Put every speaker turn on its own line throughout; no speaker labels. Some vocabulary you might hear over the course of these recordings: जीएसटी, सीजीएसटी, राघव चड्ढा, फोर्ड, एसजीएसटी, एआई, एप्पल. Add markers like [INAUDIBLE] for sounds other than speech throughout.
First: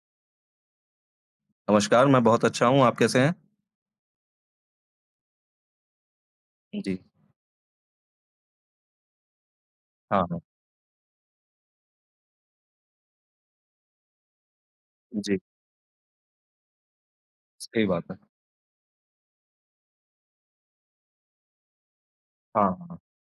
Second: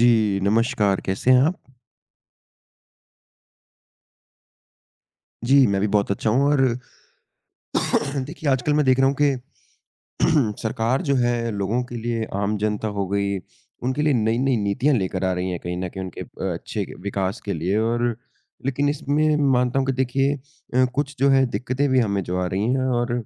जी, नमस्कार, कैसे हैं आप?
नमस्कार, मैं बहुत अच्छा हूँ, आप कैसे हैं?
जी, मैं भी बहुत अच्छा हूँ और
जी। जी,
[COUGHS] देखिए आजकल मैं देख रहा हूँ कि
हाँ, हाँ।
[CLEARS THROAT] सरकार जो है लोगों के लिए आम जनता हो गई, उनके लिए नई-नई नीतियाँ लेकर आ
जी,
रही हैं कहीं न कहीं उनके अच्छे विकास के लिए
सही
और
बात है।
लेकिन इसमें मानता हूँ कि देखिए कुछ जो है दिक्कतें भी हमें जो आ
हाँ,
रही हैं
हाँ,
और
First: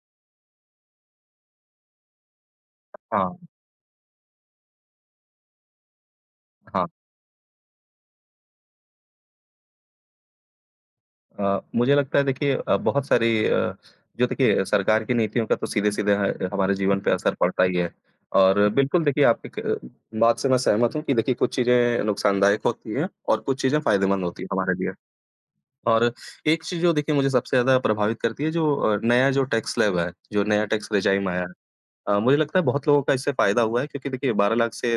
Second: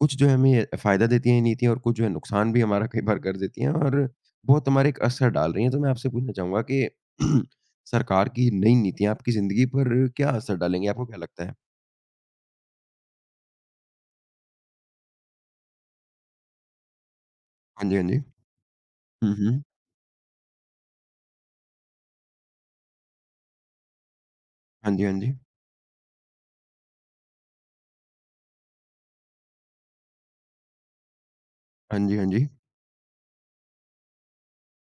कुछ जो है हमें फ़ायदा देती हैं ये नीतियाँ और कुछ जो है नुकसान भी हमारा कई बार कर
हाँ,
देती हैं और बहुत हमारे एक असर डाल रही हैं। तो मैं आपसे पूछना चाहूँगा कि
हाँ।
[CLEARS THROAT] सरकार की नई नीतियाँ आपकी ज़िंदगी पर क्या असर डालेंगी? आपको क्या लगता है?
मुझे लगता है देखिए बहुत सारी जो देखिए सरकार की नीतियों का तो सीधे-सीधे ह हमारे जीवन पे असर पड़ता ही
हाँ
है।
जी, हाँ जी।
और बिल्कुल देखिए
हुँ,
आपकी
हुँ।
क बात से मैं सहमत हूँ कि देखिए कुछ चीज़ें नुकसानदायक होती हैं और कुछ चीज़ें फ़ायदेमंद होती हैं हमारे लिए।
हाँ जी, हाँ जी।
और एक चीज़ जो देखिए मुझे सबसे ज़्यादा प्रभावित करती है जो नया जो टैक्स स्लैब है, जो नया टैक्स रेज़ाइम आया है।
हाँ जी, हाँ
मुझे
जी।
लगता है बहुत लोगों का इससे फ़ायदा हुआ है क्योंकि देखिए 12 लाख से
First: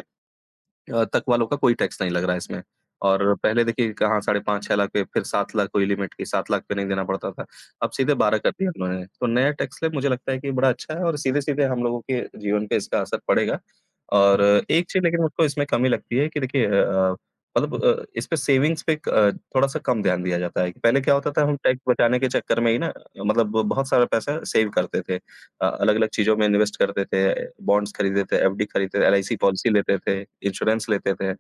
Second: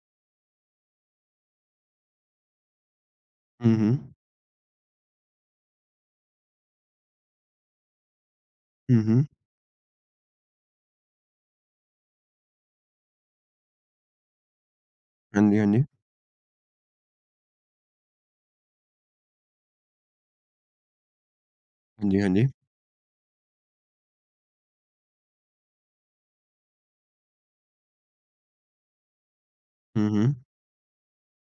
तक वालों का कोई टैक्स नहीं लग रहा है इसमें। और पहले
हुँ,
देखिए
हुँ।
कहाँ साढ़े 5 6 लाख पे फिर 7 लाख कोई लिमिट की 7 लाख पे नहीं देना पड़ता था। अब सीधे 12 कर दिया
हुँ,
उन्होंने।
हुँ।
तो नया टैक्स स्लैब मुझे लगता है कि बड़ा अच्छा है और सीधे-सीधे हम लोगों के जीवन पे इसका असर पड़ेगा। और एक चीज़ लेकिन
हाँ
मुझको
जी, हाँ
इसमें
जी।
कमी लगती है कि देखिए मतलब इस पे सेविंग्स पे क थोड़ा-सा कम ध्यान दिया जाता है। कि पहले क्या होता था हम टैक्स
हाँ जी,
बचाने
हाँ
के
जी।
चक्कर में ही ना मतलब बहुत सारा पैसा सेव करते थे। अलग-अलग चीज़ों में इन्वेस्ट करते थे, बॉन्ड्स खरीदते थे, एफडी खरीदते थे, एलआईसी पॉलिसी लेते
हुँ,
थे,
हुँ।
इंश्योरेंस लेते थे।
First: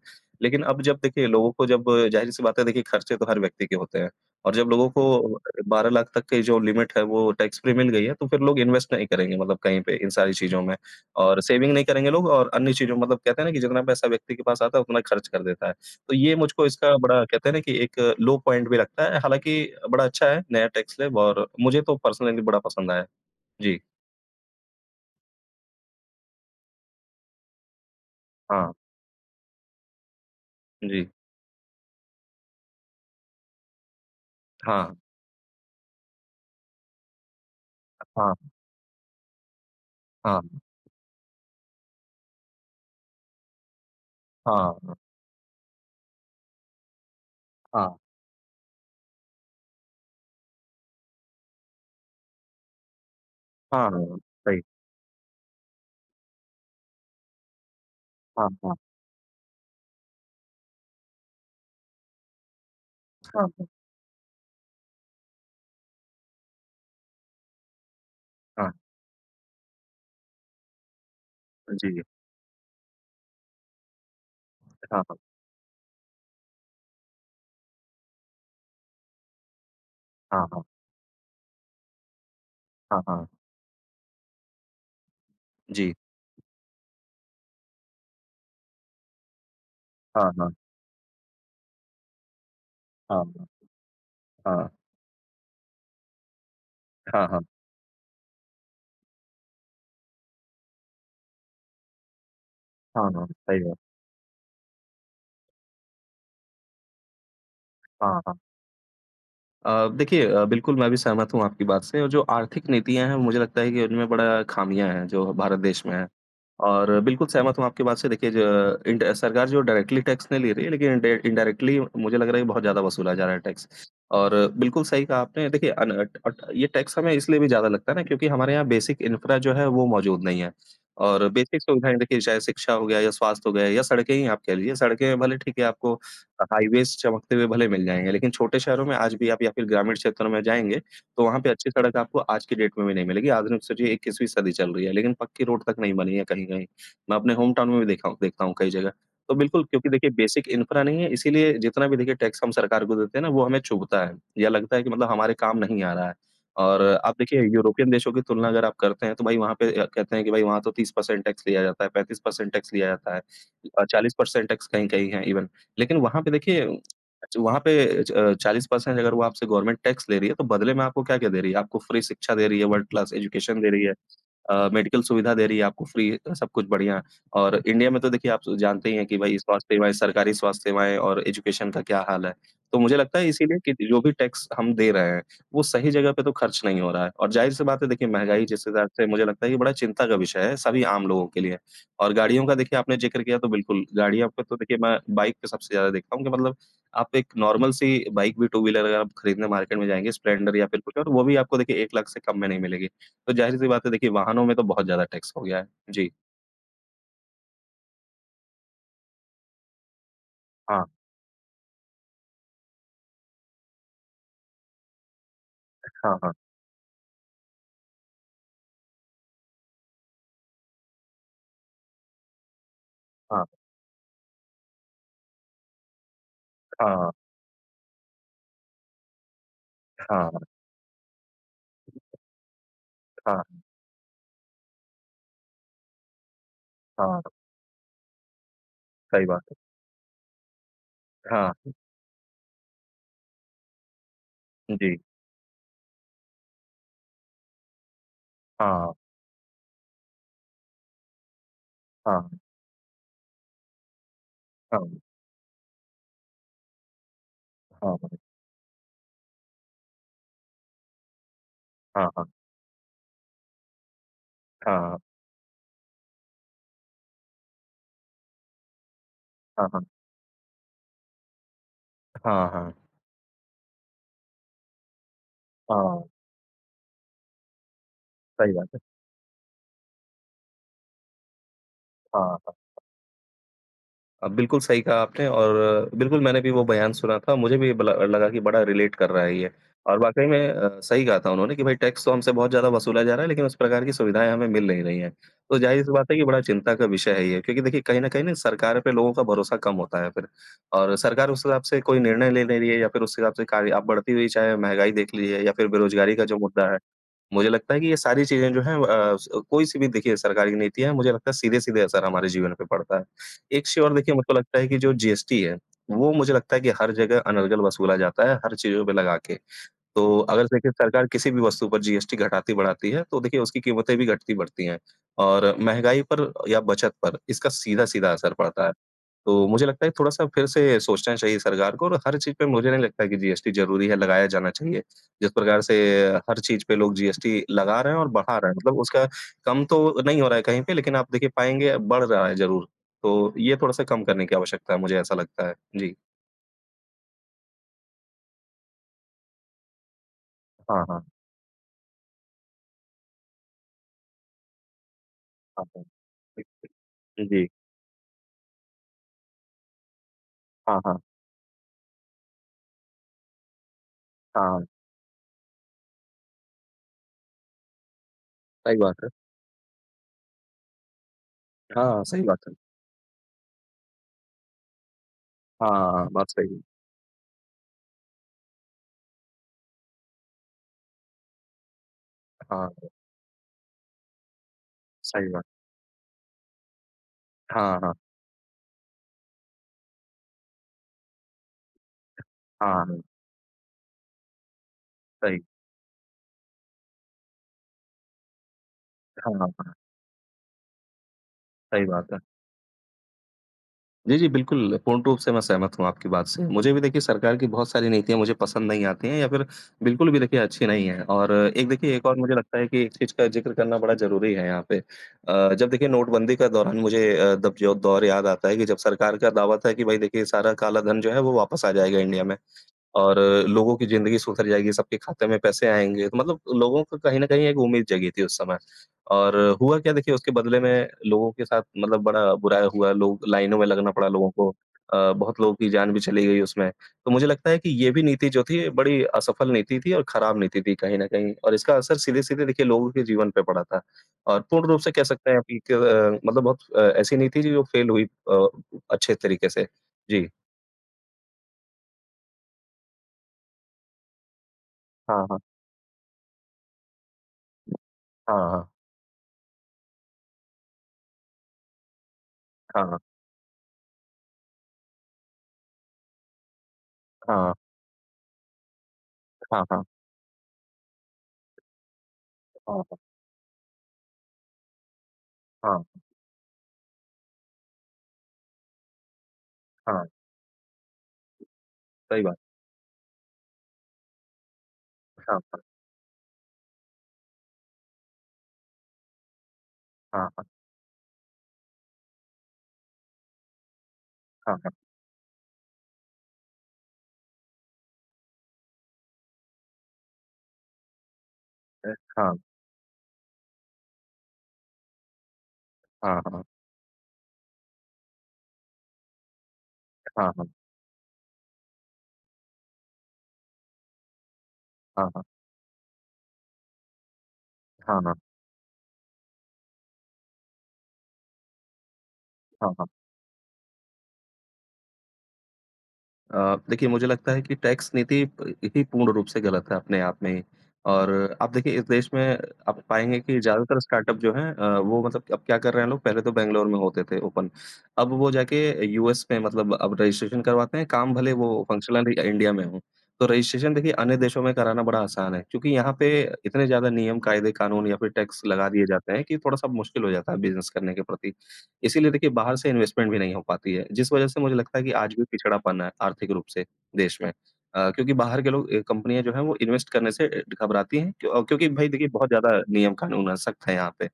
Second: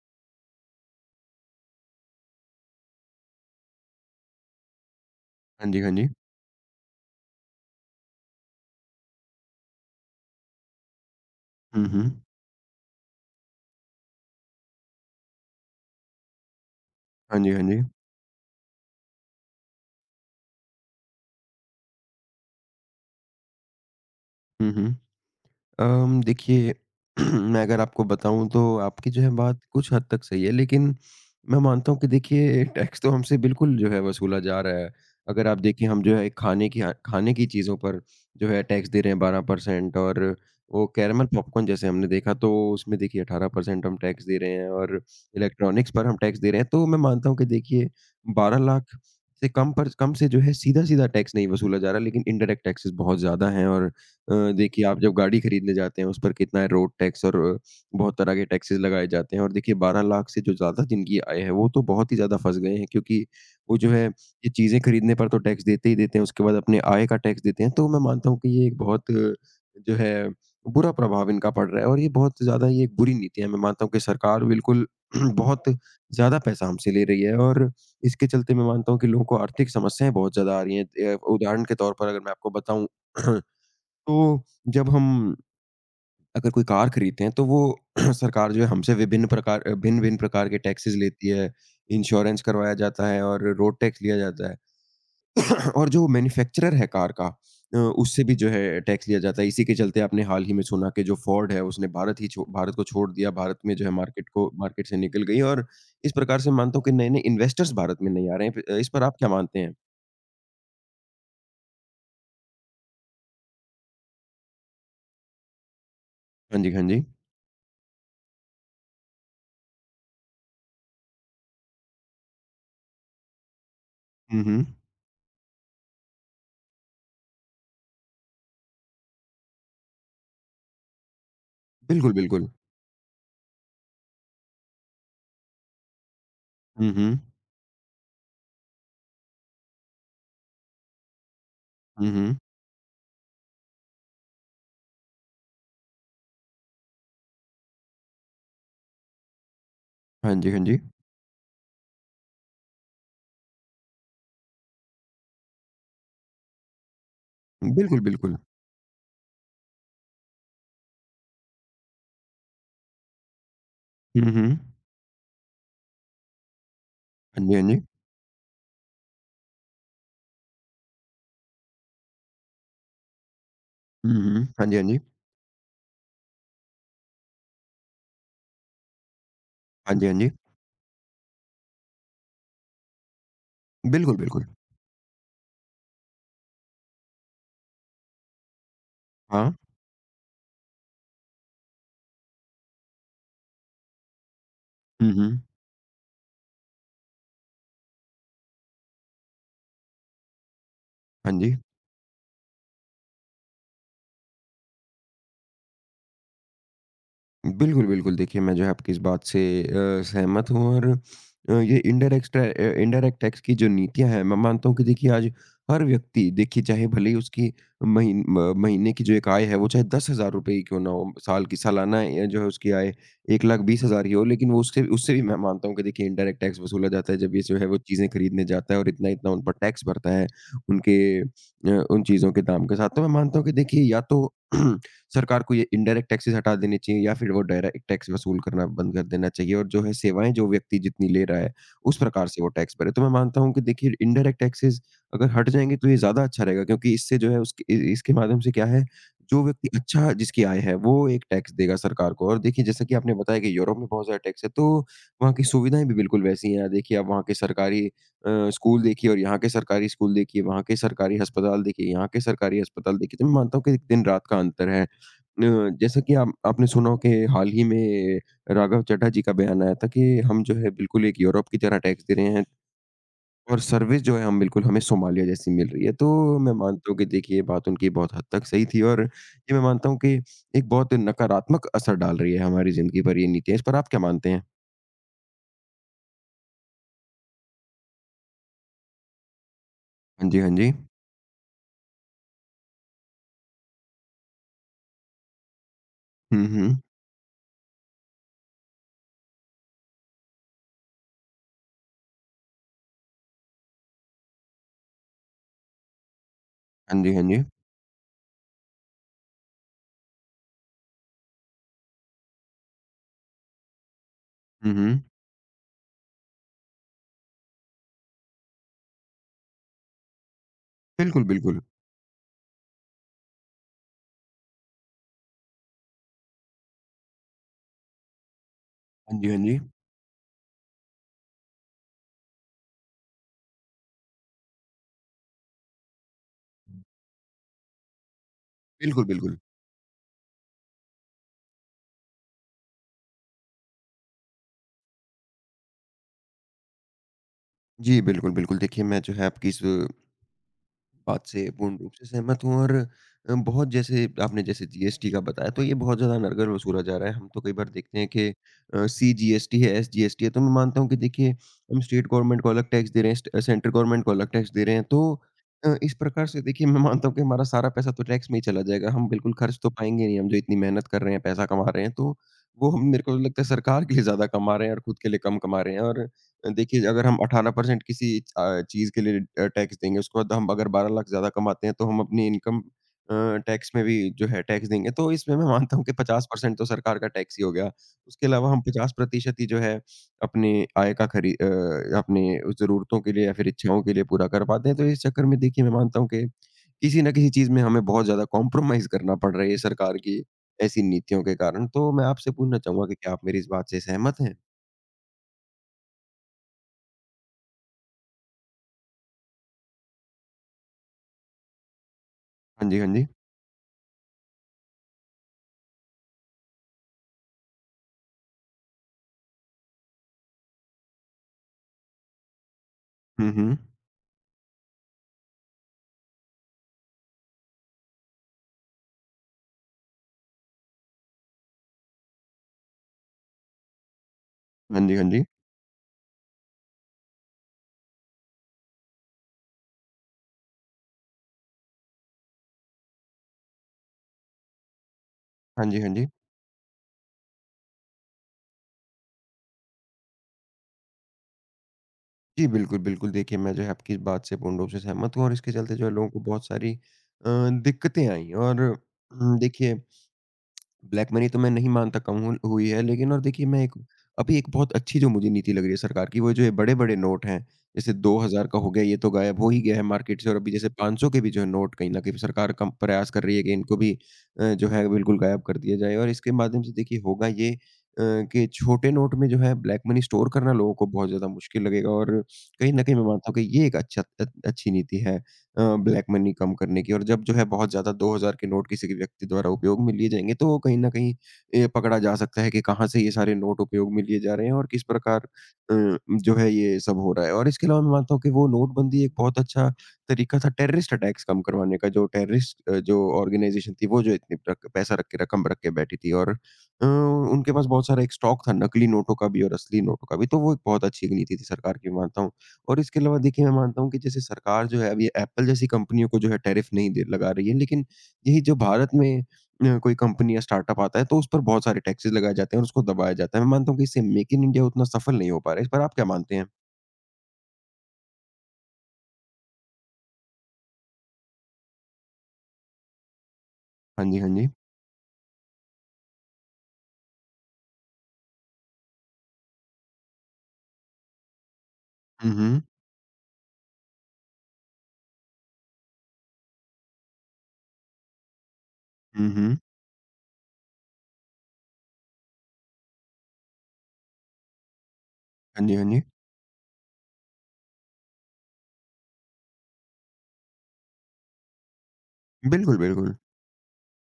लेकिन अब जब देखिए लोगों को जब ज़ाहिर-सी बात है देखिए खर्चे तो हर व्यक्ति के होते हैं और जब लोगों को
हाँ जी, हाँ
12
जी।
लाख तक की जो लिमिट है वो टैक्स फ्री मिल गई है, तो फिर लोग इन्वेस्ट नहीं करेंगे मतलब कहीं पे इन सारी चीज़ों में और सेविंग नहीं
हुँ, हुँ।
करेंगे लोग और अन्य चीज़ों मतलब कहते हैं ना कि जितना पैसा व्यक्ति के पास आता है उतना खर्च कर देता है। तो ये मुझको इसका बड़ा
हाँ
कहते
जी,
हैं ना
हाँ
कि
जी।
एक लो पॉइंट भी लगता है, हालाँकि बड़ा अच्छा है नया टैक्स स्लैब और मुझे तो पर्सनली बड़ा पसंद आया। जी,
हुँ, हुँ। देखिए [CLEARS THROAT] मैं अगर आपको बताऊँ
हाँ।
तो आपकी जो है बात कुछ हद तक सही है, लेकिन
जी,
मैं मानता हूँ कि देखिए टैक्स तो हमसे बिल्कुल जो है वसूला जा रहा है।
हाँ,
अगर आप देखिए हम जो है खाने की ह खाने की चीज़ों पर
हाँ,
जो है टैक्स दे रहे हैं 12% और
हाँ,
वो कैरेमल पॉपकॉर्न जैसे हमने देखा तो उसमें देखिए 18% हम टैक्स दे रहे हैं
हाँ,
और इलेक्ट्रॉनिक्स पर हम टैक्स दे रहे हैं। तो मैं मानता हूँ कि
हाँ,
देखिए 12 लाख से कम पर कम से जो है सीधा-सीधा टैक्स नहीं वसूला जा रहा, लेकिन इनडायरेक्ट टैक्सेस बहुत ज़्यादा हैं और
हाँ, सही,
देखिए आप जब गाड़ी खरीदने जाते हैं उस पर कितना है रोड टैक्स और बहुत तरह के
हाँ, हाँ,
टैक्सेस लगाए जाते हैं और देखिए 12 लाख से जो ज़्यादा जिनकी आय है वो तो बहुत ही ज़्यादा फँस गए हैं क्योंकि
हाँ, हाँ, हाँ,
वो जो है ये चीज़ें खरीदने पर तो टैक्स देते ही देते हैं उसके बाद अपने आय का टैक्स देते हैं। तो मैं मानता हूँ कि ये एक बहुत जो है बुरा प्रभाव इनका पड़ रहा है और
जी,
ये बहुत ज़्यादा ये एक बुरी नीति है। मैं मानता हूँ कि सरकार बिल्कुल [CLEARS THROAT] बहुत ज़्यादा पैसा हमसे ले रही है और इसके चलते मैं मानता हूँ कि लोगों को आर्थिक समस्याएँ बहुत
हाँ,
ज़्यादा आ
हाँ,
रही हैं। उदाहरण के तौर पर अगर मैं आपको बताऊँ
हाँ, हाँ, हाँ, हाँ,
[CLEARS THROAT] तो जब हम
जी,
अगर कोई कार खरीदते हैं, तो वो [CLEARS THROAT] सरकार जो है हमसे भिन्न-भिन्न
हाँ,
प्रकार
हाँ,
के टैक्सेज़ लेती है, इंश्योरेंस करवाया जाता है
हाँ,
और रोड टैक्स लिया जाता है।
हाँ,
[CLEARS THROAT] और जो मैन्युफैक्चरर है कार का
हाँ, हाँ,
उससे भी जो है टैक्स लिया जाता है। इसी के चलते आपने हाल ही में सुना कि जो फोर्ड है उसने भारत ही छो भारत को छोड़
हाँ, हाँ,
दिया, भारत
सही
में
बात,
जो है मार्केट से निकल गई और इस प्रकार से मानता हूँ कि नए-नए इन्वेस्टर्स भारत में
हाँ,
नहीं आ
हाँ।
रहे हैं। प इस पर आप क्या मानते हैं?
देखिए बिल्कुल मैं भी सहमत हूँ आपकी बात से और जो आर्थिक नीतियाँ हैं मुझे लगता है कि उनमें बड़ा ख़ामियाँ हैं जो भारत देश में है।
हाँ जी, हाँ
और
जी।
बिल्कुल सहमत हूँ आपकी बात से देखिए ज इंड सरकार जो डायरेक्टली टैक्स नहीं ले रही है लेकिन इनडायरेक्टली मुझे लग रहा है कि बहुत ज़्यादा वसूला जा रहा है टैक्स। और
हुँ, हुँ।
बिल्कुल सही कहा आपने देखिए अन अट अट ये टैक्स हमें इसलिए भी ज़्यादा लगता है ना क्योंकि हमारे यहाँ बेसिक इंफ्रा जो है वो मौजूद नहीं है। और बेसिक सुविधाएँ
बिल्कुल,
देखिए चाहे
बिल्कुल।
शिक्षा हो गया या स्वास्थ्य हो गया या सड़कें ही आप कह लीजिए, सड़कें भले ठीक है आपको
हुँ,
हाईवेज़
हुँ।
चमकते हुए भले मिल जाएँगे, लेकिन छोटे शहरों में आज भी आप या फिर ग्रामीण क्षेत्रों में जाएँगे, तो वहाँ पे अच्छी सड़क
हुँ,
आपको
हुँ।
आज की डेट में भी नहीं मिलेगी। आधुनिक सोचिए 21वीं सदी चल रही है, लेकिन पक्की रोड तक नहीं बनी है कहीं-कहीं। मैं अपने होम टाउन में भी देखा हूँ देखता हूँ कई जगह। तो बिल्कुल क्योंकि देखिए
हाँ
बेसिक
जी, हाँ जी।
इंफ्रा नहीं है, इसीलिए जितना भी देखिए टैक्स हम सरकार को देते हैं ना, वो हमें चुभता है। या लगता है कि मतलब हमारे काम नहीं आ रहा है। और आप देखिए यूरोपियन
बिल्कुल,
देशों की
बिल्कुल।
तुलना अगर आप करते हैं, तो भाई वहाँ पे कहते हैं कि भाई वहाँ तो 30% टैक्स लिया जाता है, 35% टैक्स लिया जाता है
हुँ,
40% टैक्स
हुँ।
कहीं-कहीं है इवन। लेकिन वहाँ पे देखिए
हाँ जी,
वहाँ
हाँ
पे
जी।
40% अगर वो आपसे गवर्नमेंट टैक्स ले रही है, तो बदले में आपको क्या-क्या दे रही है? आपको फ्री शिक्षा दे रही है, वर्ल्ड क्लास एजुकेशन दे रही है,
हुँ, हुँ। हाँ जी, हाँ जी।
मेडिकल सुविधा दे रही है आपको फ्री सब कुछ बढ़िया। और इंडिया में तो देखिए आप जानते ही हैं कि भई स्वास्थ्य सेवाएँ,
हाँ जी, हाँ जी।
सरकारी स्वास्थ्य सेवाएँ और एजुकेशन का क्या हाल है। तो मुझे लगता है इसीलिए कि जो भी
बिल्कुल, बिल्कुल।
टैक्स हम दे रहे हैं, वो सही जगह पे तो खर्च नहीं हो रहा है। और ज़ाहिर-सी बात है देखिए महँगाई जिस हिसाब से मुझे लगता है
हाँ।
ये बड़ा चिंता का विषय है सभी आम लोगों के लिए। और गाड़ियों का देखिए आपने ज़िक्र किया तो बिल्कुल, गाड़ियों पे तो देखिए मैं
हुँ,
बाइक
हुँ।
पे सबसे ज़्यादा देखता हूँ कि मतलब आप एक नॉर्मल सी बाइक भी टू व्हीलर अगर आप खरीदने मार्केट में जाएँगे स्प्लेंडर या फिर कुछ और, वो
हाँ
भी
जी।
आपको देखिए 1 लाख से कम में नहीं मिलेगी। तो ज़ाहिर-सी बात है देखिए वाहनों में तो बहुत ज़्यादा टैक्स हो गया है। जी।
बिल्कुल, बिल्कुल। देखिए, मैं जो है आपकी इस बात से सहमत हूँ
हाँ,
और ये इंडायरेक्ट टैक्स की जो नीतियाँ हैं, मैं मानता हूँ कि देखिए आज हर
हाँ,
व्यक्ति
हाँ,
देखिए चाहे भले ही उसकी महीने की जो एक आय है, वो चाहे ₹10,000 ही क्यों ना हो, साल की सालाना जो है उसकी आय 1,20,000 ही हो, लेकिन वो उससे उससे भी मैं मानता हूँ कि देखिए इंडायरेक्ट टैक्स वसूला
हाँ, हाँ,
जाता है। जब ये जो है वो चीज़ें खरीदने जाता है और इतना-इतना उन पर टैक्स भरता है,
हाँ,
उनके उन चीज़ों के दाम के साथ। तो मैं मानता
हाँ,
हूँ कि देखिए या तो [CLEARS THROAT] सरकार को ये इनडायरेक्ट टैक्सेस हटा देने चाहिए या
हाँ,
फिर वो डायरेक्ट टैक्स वसूल करना बंद कर
सही
देना
बात
चाहिए
है।
और जो है सेवाएँ जो व्यक्ति जितनी ले रहा है,
हाँ,
उस प्रकार से वो टैक्स भरे। तो मैं मानता हूँ कि देखिए इनडायरेक्ट टैक्सेस
जी।
अगर हट जाएँगे तो ये ज़्यादा अच्छा रहेगा क्योंकि इससे जो है उसके इ इसके माध्यम से क्या है,
हाँ,
जो व्यक्ति अच्छा जिसकी आय है वो एक टैक्स देगा सरकार को और
हाँ,
देखिए जैसा कि आपने बताया कि यूरोप में बहुत ज़्यादा टैक्स है तो
हाँ,
वहाँ की सुविधाएँ भी बिल्कुल वैसी हैं। देखिए आप वहाँ के सरकारी
हाँ, हाँ,
स्कूल देखिए और यहाँ के सरकारी स्कूल देखिए, वहाँ के सरकारी अस्पताल देखिए, यहाँ
हाँ,
के
हाँ,
सरकारी अस्पताल देखिए, तो मैं मानता हूँ कि दिन-रात का अंतर है।
हाँ,
जैसा कि आप आपने सुना हो कि हाल ही में राघव चड्ढा जी का बयान आया
हाँ,
था कि हम जो है बिल्कुल एक यूरोप की तरह टैक्स दे रहे हैं
हाँ, हाँ,
और सर्विस जो है हम बिल्कुल हमें सोमालिया जैसी मिल रही है।
हाँ,
तो मैं मानता हूँ कि देखिए ये बात उनकी बहुत हद तक
सही
सही
बात है।
थी और ये मैं मानता हूँ कि एक बहुत नकारात्मक असर डाल रही है
हाँ।
हमारी ज़िंदगी पर ये नीतियाँ। इस पर आप क्या मानते हैं?
बिल्कुल सही कहा आपने और बिल्कुल मैंने भी वो बयान सुना था। मुझे भी बला लगा कि बड़ा रिलेट कर रहा है ये और वाक़ई
हाँ जी,
में
हाँ जी।
सही कहा था उन्होंने कि भाई टैक्स तो हमसे बहुत ज़्यादा वसूला जा रहा है, लेकिन उस प्रकार की सुविधाएँ हमें मिल नहीं रही हैं। तो ज़ाहिर-सी बात है कि बड़ा
हुँ, हुँ।
चिंता का विषय है ये क्योंकि देखिए कहीं न कहीं ना सरकार पे लोगों का भरोसा कम होता है फिर और सरकार उस हिसाब से कोई निर्णय ले ले रही है या फिर उस हिसाब से कार्य आप बढ़ती हुई चाहे महँगाई देख लीजिए या फिर बेरोज़गारी का जो मुद्दा है।
हाँ जी, हाँ जी।
मुझे लगता है कि ये सारी चीज़ें जो हैं अ, स कोई-सी भी देखिए सरकारी नीति है, मुझे लगता है सीधे-सीधे असर हमारे जीवन पे पड़ता है। एक चीज़ और देखिए मुझको लगता है
हुँ,
कि जो
हुँ।
जीएसटी है, वो मुझे लगता है कि हर जगह अनर्गल वसूला जाता है, हर चीज़ों पे लगा के। तो अगर देखिए सरकार
बिल्कुल,
किसी भी
बिल्कुल।
वस्तु पर जीएसटी घटाती-बढ़ाती है, तो देखिए उसकी कीमतें भी घटती-बढ़ती हैं और महँगाई पर या बचत पर इसका सीधा-सीधा असर पड़ता है।
हाँ जी, हाँ
तो
जी।
मुझे लगता है थोड़ा-सा फिर से सोचना चाहिए सरकार को और हर चीज़ पे मुझे नहीं लगता कि जीएसटी ज़रूरी है, लगाया जाना चाहिए। जिस प्रकार से हर चीज़ पे लोग जीएसटी लगा रहे हैं और बढ़ा रहे हैं, मतलब
बिल्कुल,
उसका
बिल्कुल।
कम तो नहीं हो रहा है कहीं पे लेकिन आप देखिए पाएँगे बढ़ रहा है ज़रूर। तो ये थोड़ा-सा कम करने की आवश्यकता है, मुझे ऐसा लगता है। जी।
जी, बिल्कुल, बिल्कुल। देखिए मैं जो है आपकी इस
हाँ, हाँ।
बात से पूर्ण रूप से सहमत हूँ और बहुत जैसे आपने जैसे जीएसटी का बताया तो
हाँ,
ये
हाँ।
बहुत ज़्यादा अनर्गल वसूला जा रहा है। हम तो
जी।
कई बार देखते हैं कि सीजीएसटी है, एसजीएसटी है तो मैं मानता
हाँ,
हूँ कि
हाँ।
देखिए हम स्टेट गवर्नमेंट को अलग टैक्स दे रहे हैं, स्ट सेंट्रल गवर्नमेंट को अलग
हाँ,
टैक्स दे
हाँ,
रहे हैं। तो इस प्रकार से देखिए मैं मानता हूँ कि हमारा सारा पैसा तो टैक्स में ही चला
सही
जाएगा।
बात
हम
है।
बिल्कुल खर्च तो पाएँगे नहीं, हम जो इतनी मेहनत कर रहे हैं, पैसा कमा रहे हैं
हाँ,
तो
सही बात है।
वो हम मेरे को तो लगता है सरकार के लिए ज़्यादा कमा रहे हैं और खुद के लिए कम कमा रहे हैं और
हाँ, बात सही है।
देखिए, अगर हम 18% किसी चीज़ के लिए टैक्स देंगे, उसके बाद हम अगर 12 लाख ज़्यादा कमाते हैं, तो हम अपनी इनकम
हाँ,
अ, टैक्स में भी जो है टैक्स देंगे। तो
सही
इसमें मैं
बात।
मानता हूँ कि 50% तो सरकार का टैक्स ही हो गया।
हाँ, हाँ।
उसके अलावा हम 50% ही जो है अपनी आय का खरी अ, अपनी
हाँ,
ज़रूरतों
हाँ।
के लिए या फिर इच्छाओं के लिए पूरा कर पाते हैं। तो इस चक्कर में
सही।
देखिए मैं मानता हूँ कि किसी न किसी चीज़ में हमें बहुत ज़्यादा कॉम्प्रोमाइज़ करना
हाँ,
पड़ रहा है, ये
हाँ।
सरकार की ऐसी नीतियों के कारण।
सही
तो मैं
बात है।
आपसे पूछना चाहूँगा कि क्या आप मेरी इस बात से सहमत
जी, जी,
हैं?
बिल्कुल, पूर्ण रूप से मैं सहमत हूँ आपकी बात से। मुझे भी देखिए सरकार की बहुत सारी नीतियाँ मुझे पसंद नहीं आती हैं या फिर बिल्कुल भी देखिए अच्छी नहीं हैं और एक देखिए एक और मुझे लगता है
हाँ जी,
कि
हाँ
एक
जी।
चीज़ का ज़िक्र करना बड़ा ज़रूरी है यहाँ पे। जब देखिए नोटबंदी का दौरान मुझे तब जो दौर याद आता है कि जब सरकार का दावा था कि भाई देखिए सारा काला धन जो है वो वापस आ जाएगा इंडिया में। और
हुँ, हुँ।
लोगों की ज़िंदगी सुधर जाएगी, सबके खाते में पैसे आएँगे, तो मतलब लोगों को कहीं न कहीं एक उम्मीद जगी थी उस समय। और हुआ क्या देखिए उसके बदले में लोगों के साथ मतलब बड़ा बुरा हुआ, लोग लाइनों में लगना पड़ा लोगों को।
हाँ जी, हाँ जी।
बहुत लोगों की जान भी चली गई उसमें। तो मुझे लगता है कि ये भी नीति जो थी बड़ी असफल नीति थी और खराब नीति थी कहीं न कहीं और इसका असर सीधे-सीधे देखिए लोगों के जीवन पे पड़ा था। और पूर्ण रूप से कह सकते हैं आप कि
हाँ जी, हाँ जी।
मतलब बहुत ऐसी नीति थी जो फेल हुई अ, अच्छे तरीके से। जी।
जी, बिल्कुल, बिल्कुल। देखिए, मैं जो है आपकी इस बात से पूर्ण रूप से सहमत हूँ
हाँ,
और
हाँ।
इसके चलते जो है लोगों को बहुत सारी दिक्कतें आईं
हाँ,
और
हाँ।
देखिए ब्लैक मनी तो मैं नहीं मानता कम हुल हुई है,
हाँ, हाँ।
लेकिन और देखिए मैं एक अभी एक बहुत अच्छी जो मुझे नीति लग रही है सरकार की, वो जो ये बड़े-बड़े नोट हैं,
हाँ।
जैसे 2000 का हो गया, ये तो गायब हो ही
हाँ,
गया है
हाँ।
मार्केट से और अभी जैसे 500 के भी जो है नोट कहीं न कहीं सरकार कम
हाँ,
प्रयास कर रही है कि इनको भी जो है बिल्कुल गायब कर दिया
हाँ,
जाए और इसके माध्यम से देखिए होगा ये कि छोटे नोट में जो है ब्लैक मनी
हाँ,
स्टोर करना लोगों को बहुत ज़्यादा मुश्किल लगेगा
सही
और
बात
कहीं न कहीं मैं मानता हूँ कि ये अच्छी नीति है।
है। हाँ,
ब्लैक मनी कम करने की और जब जो है बहुत ज़्यादा 2000 के नोट किसी के व्यक्ति द्वारा उपयोग में लिए
हाँ,
जाएँगे,
हाँ,
तो कहीं न कहीं पकड़ा जा सकता है कि कहाँ से ये सारे नोट उपयोग में लिए जा रहे हैं
हाँ,
और
हाँ,
किस प्रकार जो है ये सब हो रहा है। और इसके अलावा मैं मानता हूँ कि वो नोटबंदी एक बहुत अच्छा तरीका था टेररिस्ट अटैक्स कम करवाने का,
हाँ,
जो ऑर्गेनाइज़ेशन थी वो जो इतनी रक पैसा रख के रकम रख के बैठी थी
हाँ, हाँ,
और
हाँ,
उनके पास बहुत सारा एक स्टॉक था नकली नोटों का भी और असली नोटों का भी,
हाँ, हाँ, हाँ,
तो
हाँ,
वो एक बहुत अच्छी एक नीति थी सरकार की मैं मानता हूँ। और इसके अलावा देखिए मैं मानता हूँ कि जैसे सरकार जो है अभी
हाँ,
एप्पल जैसी कंपनियों को जो है टैरिफ नहीं दे लगा रही है लेकिन
हाँ, हाँ।
यही जो भारत में कोई कंपनी या स्टार्टअप आता है तो उस पर बहुत सारे टैक्सेस लगाए जाते हैं और उसको
हाँ
दबाया जाता है मैं मानता हूँ कि इससे मेक इन इंडिया उतना सफल नहीं हो पा रहा है इस पर आप क्या मानते हैं।
देखिए मुझे लगता है कि टैक्स नीति प ही पूर्ण रूप से गलत है अपने आप में ही। और आप देखिए इस देश में आप पाएँगे कि ज़्यादातर
हाँ
स्टार्टअप
जी, हाँ
जो हैं
जी।
वो मतलब अब क्या कर रहे हैं लोग पहले तो बैंगलोर में होते थे ओपन, अब वो जाके यूएस में मतलब अब रजिस्ट्रेशन करवाते हैं, काम भले वो फंक्शनली
हुँ,
इंडिया
हुँ,
में हो। तो रजिस्ट्रेशन देखिए अन्य देशों में कराना बड़ा आसान है, क्योंकि यहाँ पे इतने ज़्यादा नियम, कायदे, कानून या फिर टैक्स लगा दिए जाते हैं
हुँ,
कि
हुँ।
थोड़ा-सा मुश्किल हो जाता है बिज़नेस करने के प्रति। इसीलिए देखिए बाहर से इन्वेस्टमेंट भी नहीं हो पाती है, जिस वजह से मुझे लगता है कि आज भी
हाँ जी,
पिछड़ापन
हाँ
है
जी।
आर्थिक रूप से देश में। क्योंकि बाहर के लोग कंपनियाँ जो हैं वो इन्वेस्ट करने से घबराती हैं क्योंकि भाई देखिए बहुत ज़्यादा
बिल्कुल,
नियम
बिल्कुल।
कानून है, सख्त है यहाँ पे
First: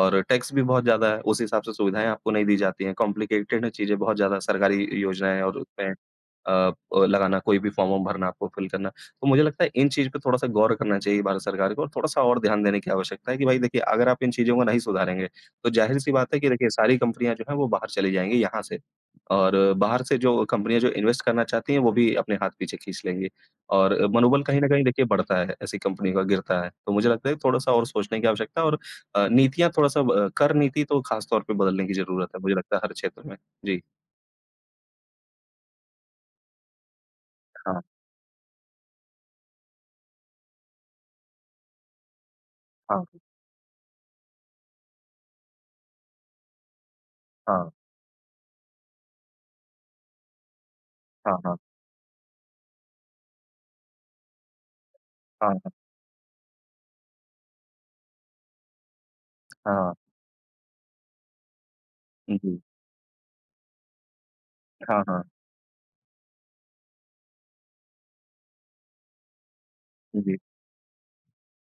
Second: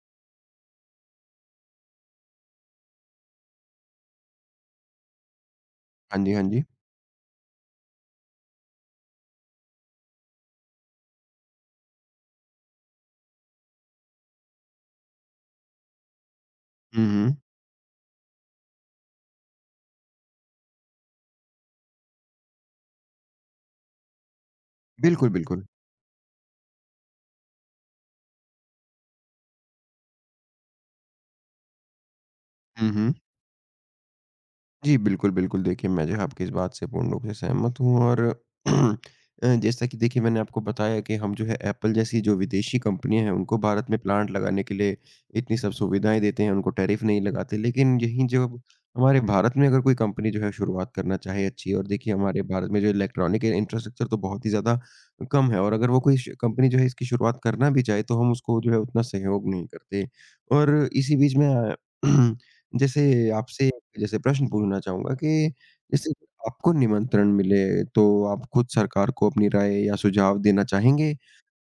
और टैक्स भी बहुत ज़्यादा है, उस हिसाब से सुविधाएँ आपको नहीं दी जाती हैं, कॉम्प्लिकेटेड है चीज़ें बहुत ज़्यादा सरकारी योजनाएँ और उसमें
हाँ जी, हाँ जी।
लगाना, कोई भी फॉर्म वॉर्म भरना, आपको फ़िल करना। तो मुझे लगता है इन चीज़ पे थोड़ा-सा गौर करना चाहिए भारत सरकार को और थोड़ा-सा और ध्यान देने की आवश्यकता है कि भाई देखिए, अगर आप इन चीज़ों को नहीं सुधारेंगे, तो ज़ाहिर-सी बात है कि देखिए सारी
हुँ,
कंपनियाँ
हुँ।
जो हैं वो बाहर चली जाएँगी यहाँ से। और बाहर से जो कंपनियाँ जो इन्वेस्ट करना चाहती हैं, वो भी अपने हाथ पीछे खींच लेंगी। और मनोबल कहीं न कहीं देखिए
बिल्कुल,
बढ़ता है,
बिल्कुल।
ऐसी कंपनियों का गिरता है। तो मुझे लगता है थोड़ा-सा और सोचने की आवश्यकता है और नीतियाँ थोड़ा-सा कर नीति तो ख़ास तौर पे बदलने की ज़रूरत है, मुझे लगता है
हुँ,
हर
हुँ।
क्षेत्र में। जी,
जी, बिल्कुल, बिल्कुल। देखिए, मैं जो है आपकी इस बात से पूर्ण रूप से सहमत
हाँ,
हूँ और [CLEARS THROAT] जैसा कि देखिए मैंने आपको बताया कि हम जो है एप्पल जैसी जो विदेशी
हाँ,
कंपनियाँ हैं, उनको भारत में प्लांट लगाने के लिए इतनी सब सुविधाएँ देते हैं, उनको टैरिफ नहीं लगाते।
हाँ,
लेकिन यहीं जब हमारे भारत में अगर कोई कंपनी जो है शुरुआत करना
हाँ,
चाहे
हाँ,
अच्छी और देखिए हमारे भारत में जो इलेक्ट्रॉनिक इंफ्रास्ट्रक्चर तो बहुत ही ज़्यादा कम है
हाँ।
और अगर वो कोई श कंपनी जो है इसकी शुरुआत करना भी चाहे, तो हम उसको जो है उतना सहयोग नहीं
हाँ,
करते। और इसी बीच में [CLEARS THROAT]
जी।
जैसे आपसे जैसे प्रश्न पूछना
हाँ,
चाहूँगा
हाँ।
कि जैसे आपको निमंत्रण मिले, तो आप खुद सरकार को अपनी राय या
जी,
सुझाव देना चाहेंगे,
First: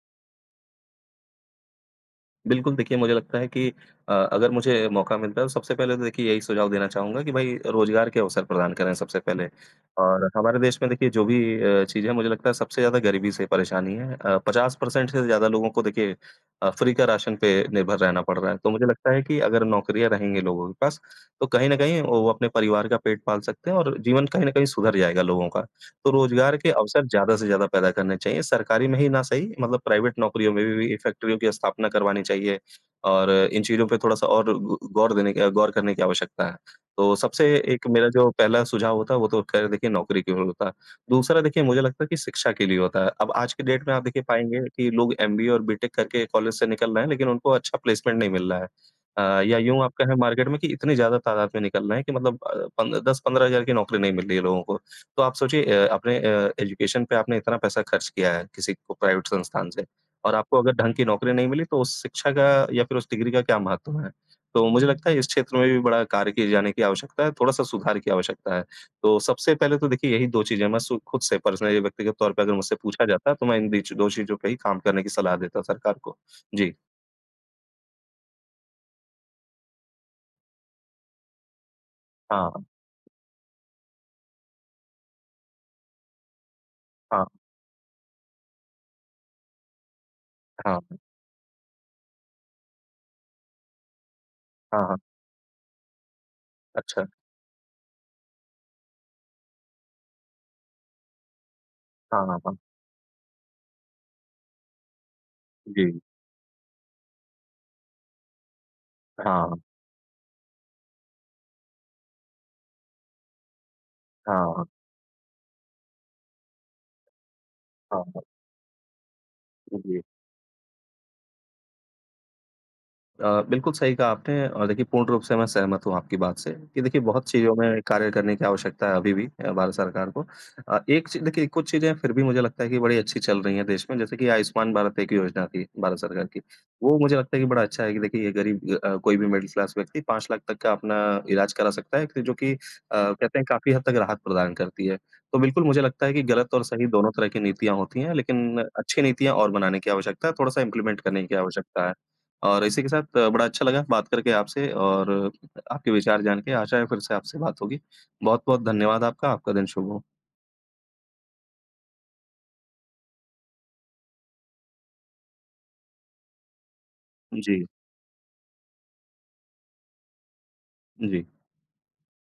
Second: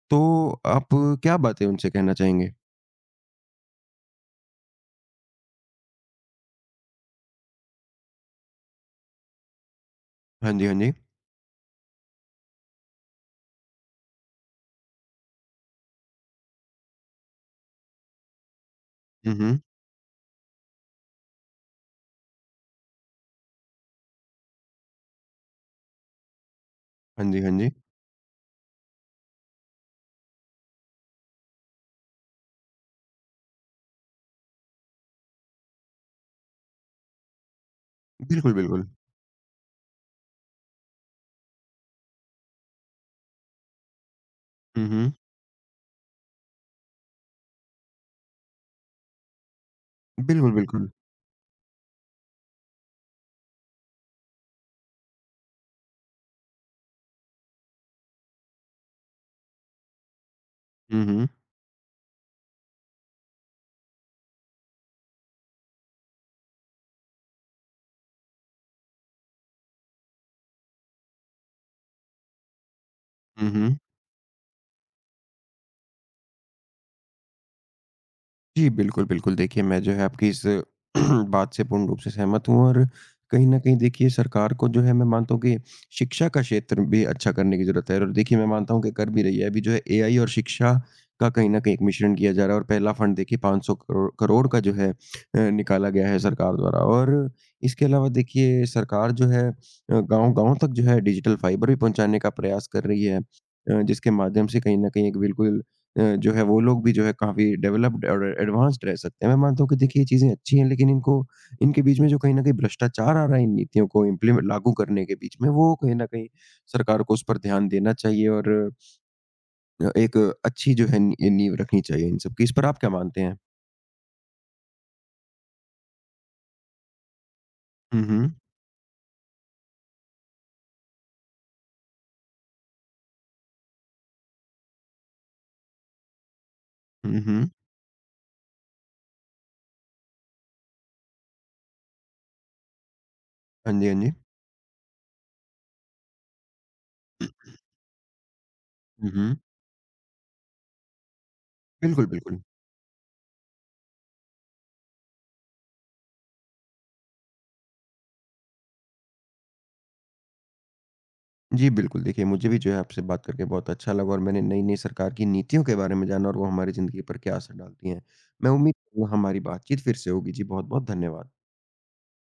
तो आप क्या बातें उनसे कहना चाहेंगे?
बिल्कुल देखिए मुझे लगता है कि अगर मुझे मौका मिलता है तो सबसे पहले तो देखिए यही सुझाव देना चाहूँगा कि भई रोज़गार के अवसर प्रदान करें सबसे पहले। और
हाँ
हमारे
जी, हाँ
देश में
जी।
देखिए जो भी चीज़ है मुझे लगता है सबसे ज़्यादा गरीबी से परेशानी है। 50% से ज़्यादा लोगों को देखिए फ्री का राशन पे निर्भर रहना पड़ रहा है। तो मुझे लगता है
हुँ,
कि
हुँ।
अगर नौकरियाँ रहेंगी लोगों के पास, तो कहीं न कहीं वो अपने परिवार का पेट पाल सकते हैं और जीवन कहीं न कहीं सुधर जाएगा लोगों का। तो रोज़गार के अवसर
हाँ
ज़्यादा
जी,
से
हाँ
ज़्यादा
जी।
पैदा करने चाहिए, सरकारी में ही ना सही मतलब प्राइवेट नौकरियों में भी फैक्ट्रियों की स्थापना करवानी चाहिए और इन चीज़ों पे थोड़ा-सा और गौ गौर देने की गौर करने की आवश्यकता है। तो सबसे एक मेरा जो
बिल्कुल,
पहला
बिल्कुल।
सुझाव होता है वो तो ख़ैर देखिए नौकरी की ओर होता है। दूसरा देखिए मुझे लगता है कि शिक्षा के लिए होता है। अब आज के डेट में आप देखिए पाएँगे
हुँ,
कि
हुँ।
लोग एमबीए और बीटेक करके कॉलेज से निकल रहे हैं लेकिन उनको अच्छा प्लेसमेंट नहीं मिल रहा है। या यूँ आप कहें मार्केट
बिल्कुल,
में कि
बिल्कुल।
इतनी ज़्यादा तादाद में निकल रहे हैं कि मतलब पन 10-15 हज़ार की नौकरी नहीं मिल रही है लोगों को। तो आप सोचिए आपने एजुकेशन पे आपने इतना पैसा खर्च किया है किसी को प्राइवेट संस्थान से और आपको अगर ढंग
हुँ,
की
हुँ।
नौकरी नहीं मिली तो उस शिक्षा का या फिर उस डिग्री का क्या महत्व है। तो मुझे लगता है इस क्षेत्र में भी बड़ा कार्य किए जाने की आवश्यकता है, थोड़ा-सा सुधार की आवश्यकता है। तो सबसे पहले तो देखिए यही 2 चीज़ें मैं सु खुद से पर्सनली व्यक्तिगत तौर पे अगर मुझसे पूछा जाता तो
हुँ,
मैं इन
हुँ।
बीच 2 चीज़ों पे ही काम करने की सलाह देता सरकार को। जी।
जी, बिल्कुल, बिल्कुल। देखिए, मैं जो है आपकी इस [CLEARS THROAT] बात से पूर्ण रूप से सहमत हूँ
हाँ,
और कहीं न कहीं देखिए सरकार को जो है मैं मानता हूँ कि शिक्षा का क्षेत्र भी
हाँ,
अच्छा करने की ज़रूरत है और देखिए मैं मानता हूँ कि कर भी रही है। अभी जो है एआई और शिक्षा
हाँ,
का कहीं न कहीं एक मिश्रण किया जा रहा है और पहला फंड देखिए 500 करो करोड़ करोड़ का जो
हाँ,
है
हाँ।
निकाला गया है सरकार द्वारा
अच्छा।
और इसके अलावा देखिए सरकार जो है गाँव-गाँव तक जो है डिजिटल फाइबर भी पहुँचाने
हाँ,
का
अच्छा, हाँ, हाँ।
प्रयास कर रही है जिसके माध्यम से कहीं न कहीं एक बिल्कुल
जी।
जो है वो लोग भी जो है काफ़ी डेवलप्ड और एडवांस्ड रह सकते हैं। मैं
हाँ,
मानता हूँ कि देखिए ये चीज़ें अच्छी हैं लेकिन इनको इनके बीच में जो कहीं न कहीं भ्रष्टाचार आ रहा है इन नीतियों को इम्प्लीमेंट
हाँ,
लागू करने के बीच में, वो कहीं न कहीं सरकार को उस पर ध्यान देना
हाँ, हाँ।
चाहिए और
जी।
एक अच्छी जो है नी नींव रखनी चाहिए इन सब की। इस पर आप क्या मानते हैं?
बिल्कुल सही कहा आपने और देखिए पूर्ण रूप से मैं सहमत हूँ आपकी बात से कि देखिए बहुत चीज़ों में
हुँ,
कार्य
हुँ।
करने की आवश्यकता है अभी भी भारत सरकार को। एक चीज़ देखिए कुछ चीज़ें फिर भी मुझे लगता है कि बड़ी अच्छी चल रही हैं देश में जैसे कि आयुष्मान भारत एक योजना थी भारत सरकार की। वो मुझे
हुँ,
लगता है कि
हुँ।
बड़ा अच्छा है कि देखिए ये गरीब कोई भी मिडिल क्लास व्यक्ति 5 लाख तक का अपना इलाज करा सकता है कि जो कि कहते हैं
हाँ
काफ़ी हद
जी, हाँ
तक
जी।
राहत प्रदान करती है। तो बिल्कुल मुझे लगता है कि गलत और सही दोनों तरह की नीतियाँ होती हैं लेकिन अच्छी
हुँ,
नीतियाँ
हुँ।
और बनाने की आवश्यकता है, थोड़ा-सा इम्प्लीमेंट करने की आवश्यकता है।
बिल्कुल, बिल्कुल।
और इसी के साथ बड़ा अच्छा लगा बात करके आपसे और आपके विचार जान के आशा है फिर से आपसे बात होगी। बहुत-बहुत धन्यवाद आपका, आपका दिन शुभ हो।
जी, बिल्कुल। देखिए, मुझे भी जो है आपसे बात करके बहुत अच्छा लगा और मैंने नई-नई सरकार की नीतियों के बारे में जाना और वो हमारी ज़िंदगी पर क्या असर
जी,
डालती हैं। मैं उम्मीद करूँगा हमारी बातचीत फिर से होगी। जी, बहुत-बहुत
जी।
धन्यवाद।